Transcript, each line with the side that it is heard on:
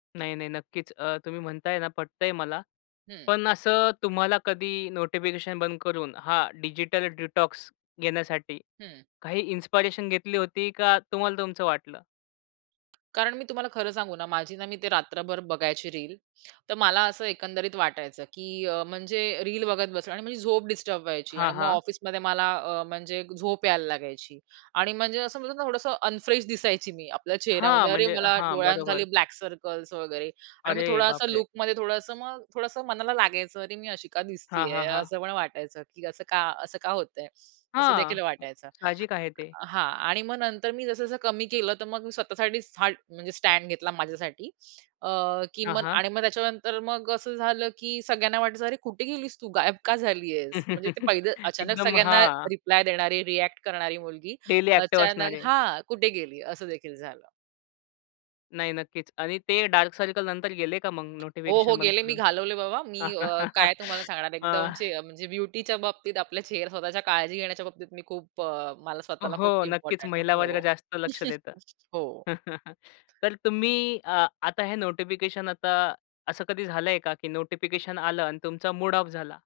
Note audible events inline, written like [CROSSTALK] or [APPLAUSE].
left: नाही, नाही. नक्कीच. अ, तुम्ही म्हणताय ना पटतंय मला.
right: हं.
left: पण असं तुम्हाला कधी नोटिफिकेशन बंद करून, हा डिजिटल डिटॉक्स घेण्यासाठी
right: हं.
left: काही इन्स्पायरेशन घेतली होती, का तुम्हाला तुमचं वाटलं?
right: कारण मी तुम्हाला खरं सांगू ना, माझी ना, मी ते रात्रभर बघायची रील. तर मला असं एकंदरीत वाटायचं, की अ, म्हणजे रील बघत बसणं आणि माझी झोप डिस्टर्ब व्हायची.
left: हां,
right: आणि मग
left: हां.
right: ऑफिसमध्ये मला अ, म्हणजे झोप यायला लागायची आणि म्हणजे असं म्हणतो ना, थोडंसं अनफ्रेश दिसायची मी. आपल्या
left: हां.
right: चेहऱ्यामध्ये अरे!
left: म्हणजे
right: मला
left: हां.
right: डोळ्यांखाली
left: बरोबर.
right: ब्लॅक सर्कल्स वगैरे आणि मग
left: अरे
right: थोडासा
left: बाप रे!
right: लूकमध्ये, थोडंसं मग थोडंसं मनाला लागायचं. अरे, मी अशी का
left: हां,
right: दिसतीये?
left: हां, हां.
right: असं मला वाटायचं, की असं का, असं का होतंय? असं देखील
left: हां.
right: वाटायचं.
left: साहजिक आहे ते.
right: हां. आणि मग नंतर मी जसं-जसं कमी केलं, तर मग मी स्वतःसाठी फार म्हणजे स्टँड घेतला माझ्यासाठी. अ, की
left: हां,
right: मग
left: हां.
right: आणि मग त्याच्यानंतर मग असं झालं, की सगळ्यांना वाटायचं अरे, कुठे गेलीस तू? गायब का झाली आहेस? म्हणजे ते पहिलं
left: [LAUGHS]
right: अचानक
left: एकदम.
right: सगळ्यांना
left: हां.
right: रिप्लाय देणारी, रिएक्ट करणारी मुलगी
left: डेली ॲक्टिव्ह
right: अचानक
left: असणारे.
right: हां. कुठे गेली? असं देखील झालं.
left: नाही. नक्कीच. आणि ते डार्क सर्कल नंतर गेले का, मग
right: हो, हो.
left: नोटिफिकेशन बंद
right: गेले मी
left: करून?
right: घालवले बाबा. मी अ, काय तुम्हाला
left: [LAUGHS]
right: सांगणार?
left: आ
right: एकदमचे अ, म्हणजे ब्युटीच्या बाबतीत, आपल्या चेहरा स्वतःच्या काळजी घेण्याच्या बाबतीत मी खूप अ, मला स्वतःला खूप
left: हो. नक्कीच.
right: इम्पोर्टंट
left: महिला वर्ग
right: हो.
left: जास्त लक्ष
right: [CHUCKLES]
left: देतं.
right: हो.
left: [CHUCKLES] तर तुम्ही अ, आता हे नोटिफिकेशन आता असं कधी झालंय का, की नोटिफिकेशन आलं आणि तुमचा मूड ऑफ झाला?